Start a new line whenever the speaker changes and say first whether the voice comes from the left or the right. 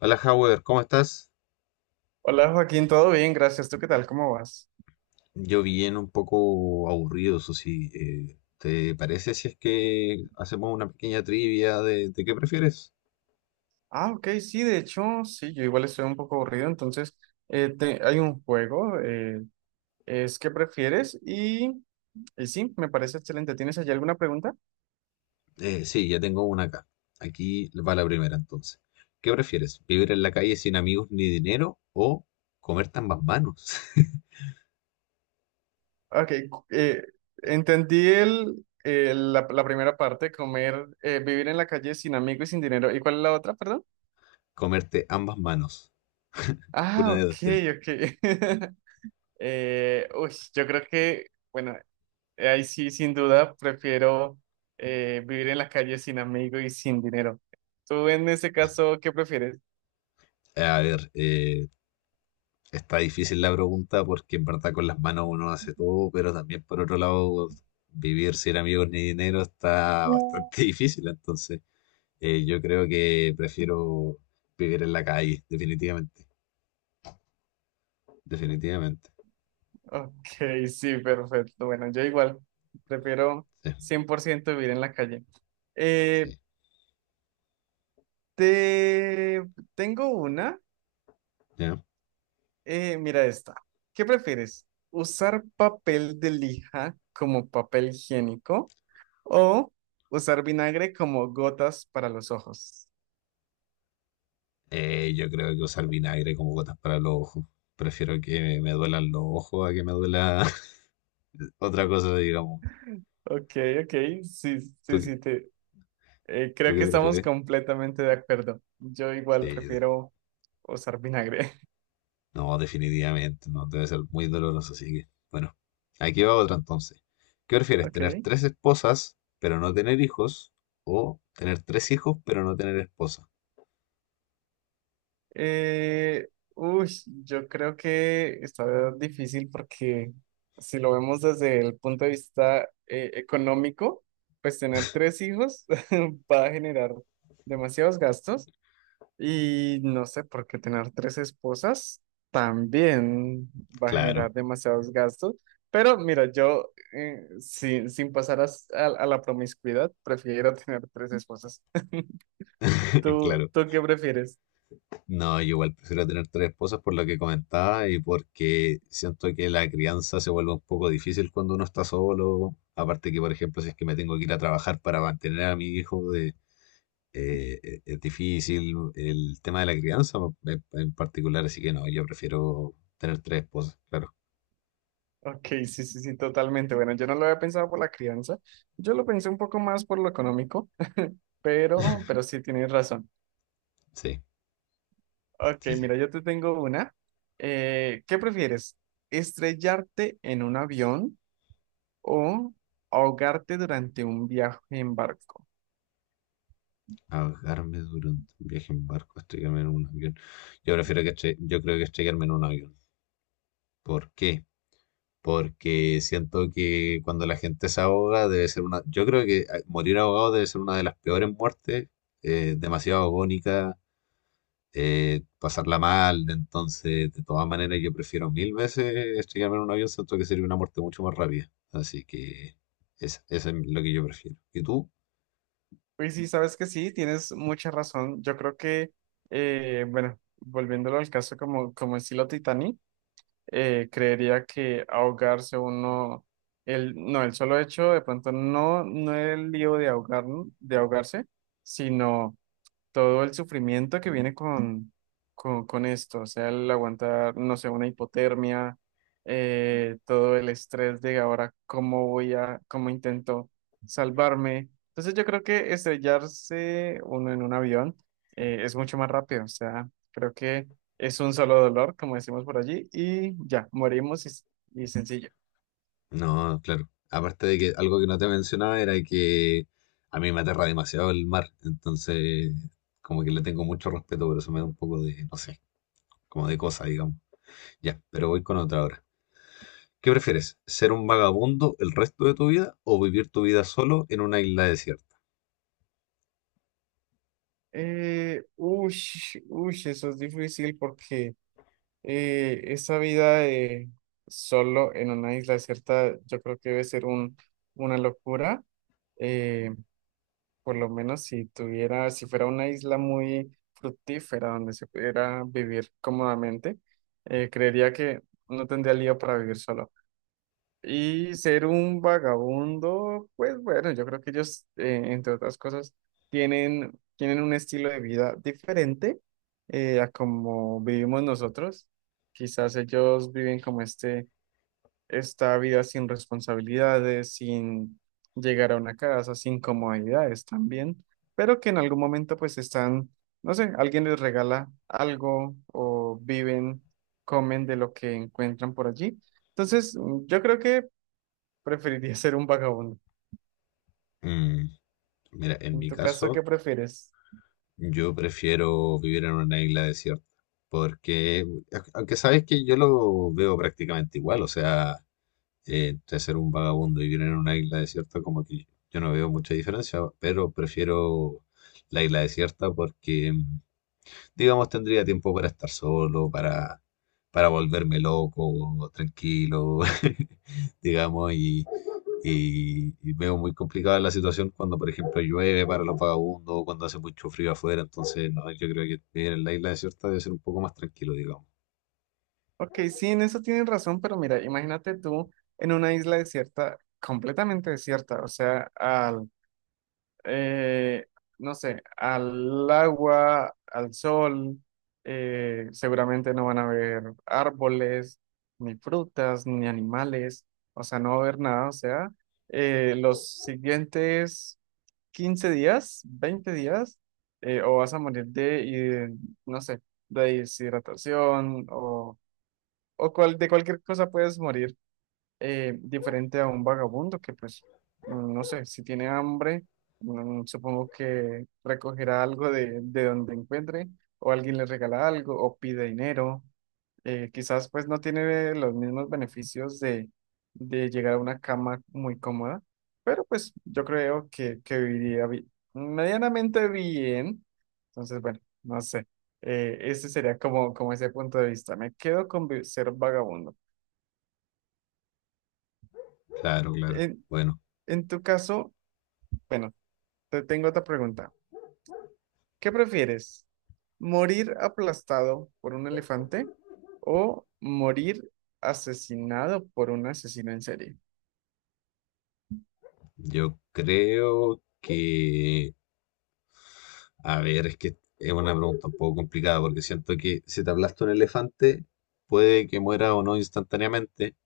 left: Hola, Howard, ¿cómo estás?
right: Hola Joaquín, todo bien, gracias. ¿Tú qué tal? ¿Cómo vas?
left: Yo bien un poco aburrido, eso sí. ¿Te parece si es que hacemos una pequeña trivia de, qué prefieres?
right: Ah, ok, sí, de hecho, sí, yo igual estoy un poco aburrido, entonces hay un juego, es ¿qué prefieres? Y sí, me parece excelente. ¿Tienes allí alguna pregunta?
left: Sí, ya tengo una acá. Aquí va la primera entonces. ¿Qué prefieres? ¿Vivir en la calle sin amigos ni dinero o comerte ambas manos?
right: Ok. Entendí la primera parte, vivir en la calle sin amigos y sin dinero. ¿Y cuál es la otra, perdón?
left: Comerte ambas manos.
right: Ah,
left: Una de
right: ok,
left: dos, tres.
right: ok. Yo creo que, bueno, ahí sí, sin duda, prefiero vivir en la calle sin amigos y sin dinero. ¿Tú en ese caso qué prefieres?
left: A ver, está difícil la pregunta porque en verdad con las manos uno hace todo, pero también por otro lado vivir sin amigos ni dinero está bastante difícil. Entonces, yo creo que prefiero vivir en la calle, definitivamente. Definitivamente.
right: Ok, sí, perfecto. Bueno, yo igual prefiero
left: Sí,
right: 100% vivir en la calle. Eh,
left: sí.
right: te tengo una.
left: ¿Ya?
right: Mira esta. ¿Qué prefieres? ¿Usar papel de lija como papel higiénico o usar vinagre como gotas para los ojos?
left: Yo creo que usar vinagre como gotas para los ojos. Prefiero que me duelan los ojos a que me duela otra cosa, digamos.
right: Ok, ok, sí, sí,
left: ¿Tú,
right: sí,
left: tú
right: creo
left: qué
right: que estamos
left: prefieres?
right: completamente de acuerdo. Yo igual
left: Sí,
right: prefiero usar vinagre.
left: no, definitivamente, no, debe ser muy doloroso, así que, bueno, aquí va otra entonces. ¿Qué prefieres,
right: Ok.
left: tener tres esposas, pero no tener hijos? ¿O tener tres hijos, pero no tener esposa?
right: Eh, uy, yo creo que está difícil porque si lo vemos desde el punto de vista económico, pues tener tres hijos va a generar demasiados gastos. Y no sé, porque tener tres esposas también va a
left: Claro,
right: generar demasiados gastos. Pero mira, yo sin pasar a la promiscuidad, prefiero tener tres esposas. ¿Tú,
left: claro.
right: tú qué prefieres?
left: No, yo igual prefiero tener tres esposas por lo que comentaba y porque siento que la crianza se vuelve un poco difícil cuando uno está solo. Aparte que, por ejemplo, si es que me tengo que ir a trabajar para mantener a mi hijo, de, es difícil el tema de la crianza pues, en particular, así que no, yo prefiero tener tres esposas, claro.
right: Ok, sí, sí, sí, totalmente. Bueno, yo no lo había pensado por la crianza. Yo lo pensé un poco más por lo económico, pero sí tienes razón.
left: Sí,
right: Ok,
left: sí, sí.
right: mira, yo te tengo una. ¿Qué prefieres? ¿Estrellarte en un avión? O ahogarte durante un viaje en barco.
left: Ahogarme durante un viaje en barco, estrellarme en un avión. Yo prefiero que yo creo que estrellarme en un avión. ¿Por qué? Porque siento que cuando la gente se ahoga debe ser una... Yo creo que ah, morir ahogado debe ser una de las peores muertes, demasiado agónica, pasarla mal. Entonces, de todas maneras, yo prefiero mil veces estrellarme en un avión, siento que sería una muerte mucho más rápida. Así que eso es lo que yo prefiero. ¿Y tú?
right: Pues sí, sabes que sí, tienes mucha razón. Yo creo que, bueno, volviéndolo al caso como estilo Titanic, creería que ahogarse uno, el, no, el solo hecho de pronto no el lío de ahogarse, sino todo el sufrimiento que viene con esto, o sea, el aguantar, no sé, una hipotermia, todo el estrés de ahora, cómo intento salvarme. Entonces yo creo que estrellarse uno en un avión es mucho más rápido, o sea, creo que es un solo dolor, como decimos por allí, y ya, morimos y sencillo.
left: No, claro. Aparte de que algo que no te mencionaba era que a mí me aterra demasiado el mar. Entonces, como que le tengo mucho respeto, pero eso me da un poco de, no sé, como de cosa, digamos. Ya, pero voy con otra ahora. ¿Qué prefieres? ¿Ser un vagabundo el resto de tu vida o vivir tu vida solo en una isla desierta?
right: Eh, uy, eso es difícil porque... esa vida solo en una isla desierta, yo creo que debe ser una locura. Eh, por lo menos si si fuera una isla muy fructífera donde se pudiera vivir cómodamente, creería que no tendría lío para vivir solo. Y ser un vagabundo, pues bueno, yo creo que ellos, entre otras cosas, tienen un estilo de vida diferente a como vivimos nosotros. Quizás ellos viven como esta vida sin responsabilidades, sin llegar a una casa, sin comodidades también, pero que en algún momento pues están, no sé, alguien les regala algo o viven, comen de lo que encuentran por allí. Entonces, yo creo que preferiría ser un vagabundo.
left: Mm. Mira, en
right: En
left: mi
right: tu caso, ¿qué
left: caso,
right: prefieres?
left: yo prefiero vivir en una isla desierta, porque, aunque sabes que yo lo veo prácticamente igual, o sea, entre ser un vagabundo y vivir en una isla desierta, como que yo no veo mucha diferencia, pero prefiero la isla desierta porque, digamos, tendría tiempo para estar solo, para volverme loco, tranquilo, digamos, y veo muy complicada la situación cuando, por ejemplo, llueve para los vagabundos, cuando hace mucho frío afuera, entonces, no, yo creo que vivir en la isla desierta debe ser un poco más tranquilo, digamos.
right: Ok, sí, en eso tienes razón, pero mira, imagínate tú en una isla desierta, completamente desierta, o sea, eh, no sé, al agua, al sol, seguramente no van a haber árboles, ni frutas, ni animales, o sea, no va a haber nada, o sea, los siguientes 15 días, 20 días, o vas a morir de, no sé, de deshidratación o, de cualquier cosa puedes morir diferente a un vagabundo que pues, no sé, si tiene hambre, supongo que recogerá algo de donde encuentre, o alguien le regala algo, o pide dinero. Quizás pues no tiene los mismos beneficios de llegar a una cama muy cómoda, pero pues yo creo que viviría medianamente bien. Entonces, bueno, no sé. Ese sería como, como ese punto de vista. Me quedo con ser vagabundo.
left: Claro, claro.
right: En,
left: Bueno,
right: en tu caso, bueno, te tengo otra pregunta. ¿Qué prefieres? ¿Morir aplastado por un elefante o morir asesinado por un asesino en serie?
left: yo creo que a ver, es que es una pregunta un poco complicada porque siento que si te aplasta un elefante, puede que muera o no instantáneamente,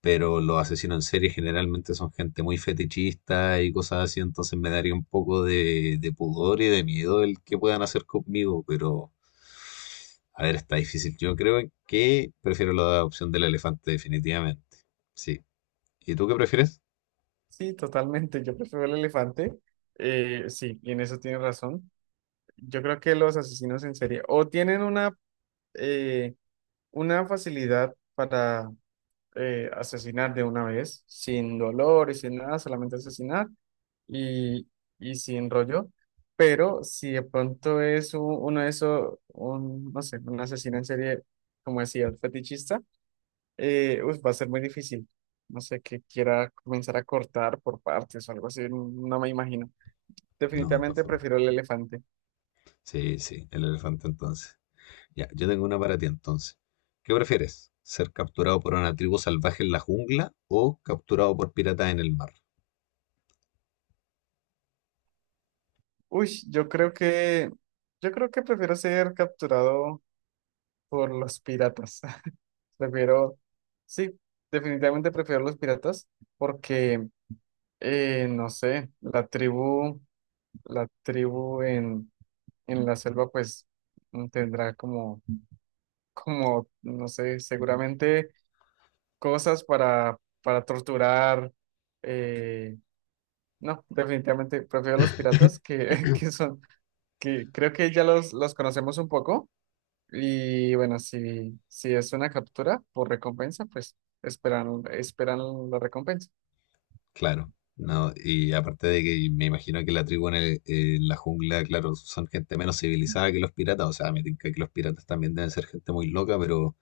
left: pero los asesinos en serie generalmente son gente muy fetichista y cosas así, entonces me daría un poco de pudor y de miedo el que puedan hacer conmigo, pero a ver, está difícil. Yo creo que prefiero la opción del elefante definitivamente. Sí. ¿Y tú qué prefieres?
right: Sí, totalmente. Yo prefiero el elefante. Sí, y en eso tienes razón. Yo creo que los asesinos en serie o tienen eh, una facilidad para asesinar de una vez, sin dolor y sin nada, solamente asesinar y, y sin rollo. Pero si de pronto es uno de esos, un, no sé, un asesino en serie, como decía, el fetichista, uf, va a ser muy difícil. No sé, que quiera comenzar a cortar por partes o algo así, no me imagino.
left: No, de todas
right: Definitivamente
left: formas.
right: prefiero el elefante.
left: Sí, sí, el elefante entonces. Ya, yo tengo una para ti entonces. ¿Qué prefieres? ¿Ser capturado por una tribu salvaje en la jungla o capturado por piratas en el mar?
right: Uy, yo creo que prefiero ser capturado por los piratas. Prefiero, sí, definitivamente prefiero los piratas porque, no sé, la tribu en la selva pues tendrá como no sé, seguramente cosas para torturar. eh, no, definitivamente prefiero los piratas que, que son, que creo que ya los conocemos un poco. Y bueno, si es una captura por recompensa, pues esperan la recompensa.
left: Claro, no, y aparte de que me imagino que la tribu en, en la jungla, claro, son gente menos civilizada que los piratas, o sea, me tinca que los piratas también deben ser gente muy loca, pero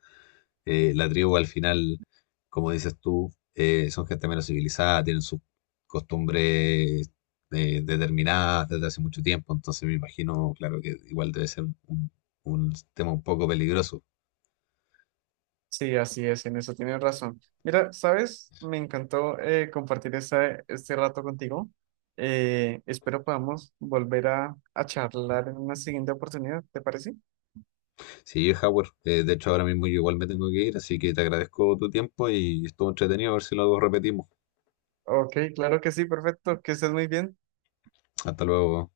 left: La tribu al final, como dices tú, son gente menos civilizada, tienen sus costumbres, determinadas desde hace mucho tiempo, entonces me imagino, claro que igual debe ser un tema un poco peligroso.
right: Sí, así es, en eso tienes razón. Mira, ¿sabes? Me encantó compartir este rato contigo. Espero podamos volver a charlar en una siguiente oportunidad, ¿te parece?
left: Sí, Howard, de hecho ahora mismo yo igual me tengo que ir, así que te agradezco tu tiempo y estuvo entretenido, a ver si luego repetimos.
right: Ok, claro que sí, perfecto, que estés muy bien.
left: Hasta luego.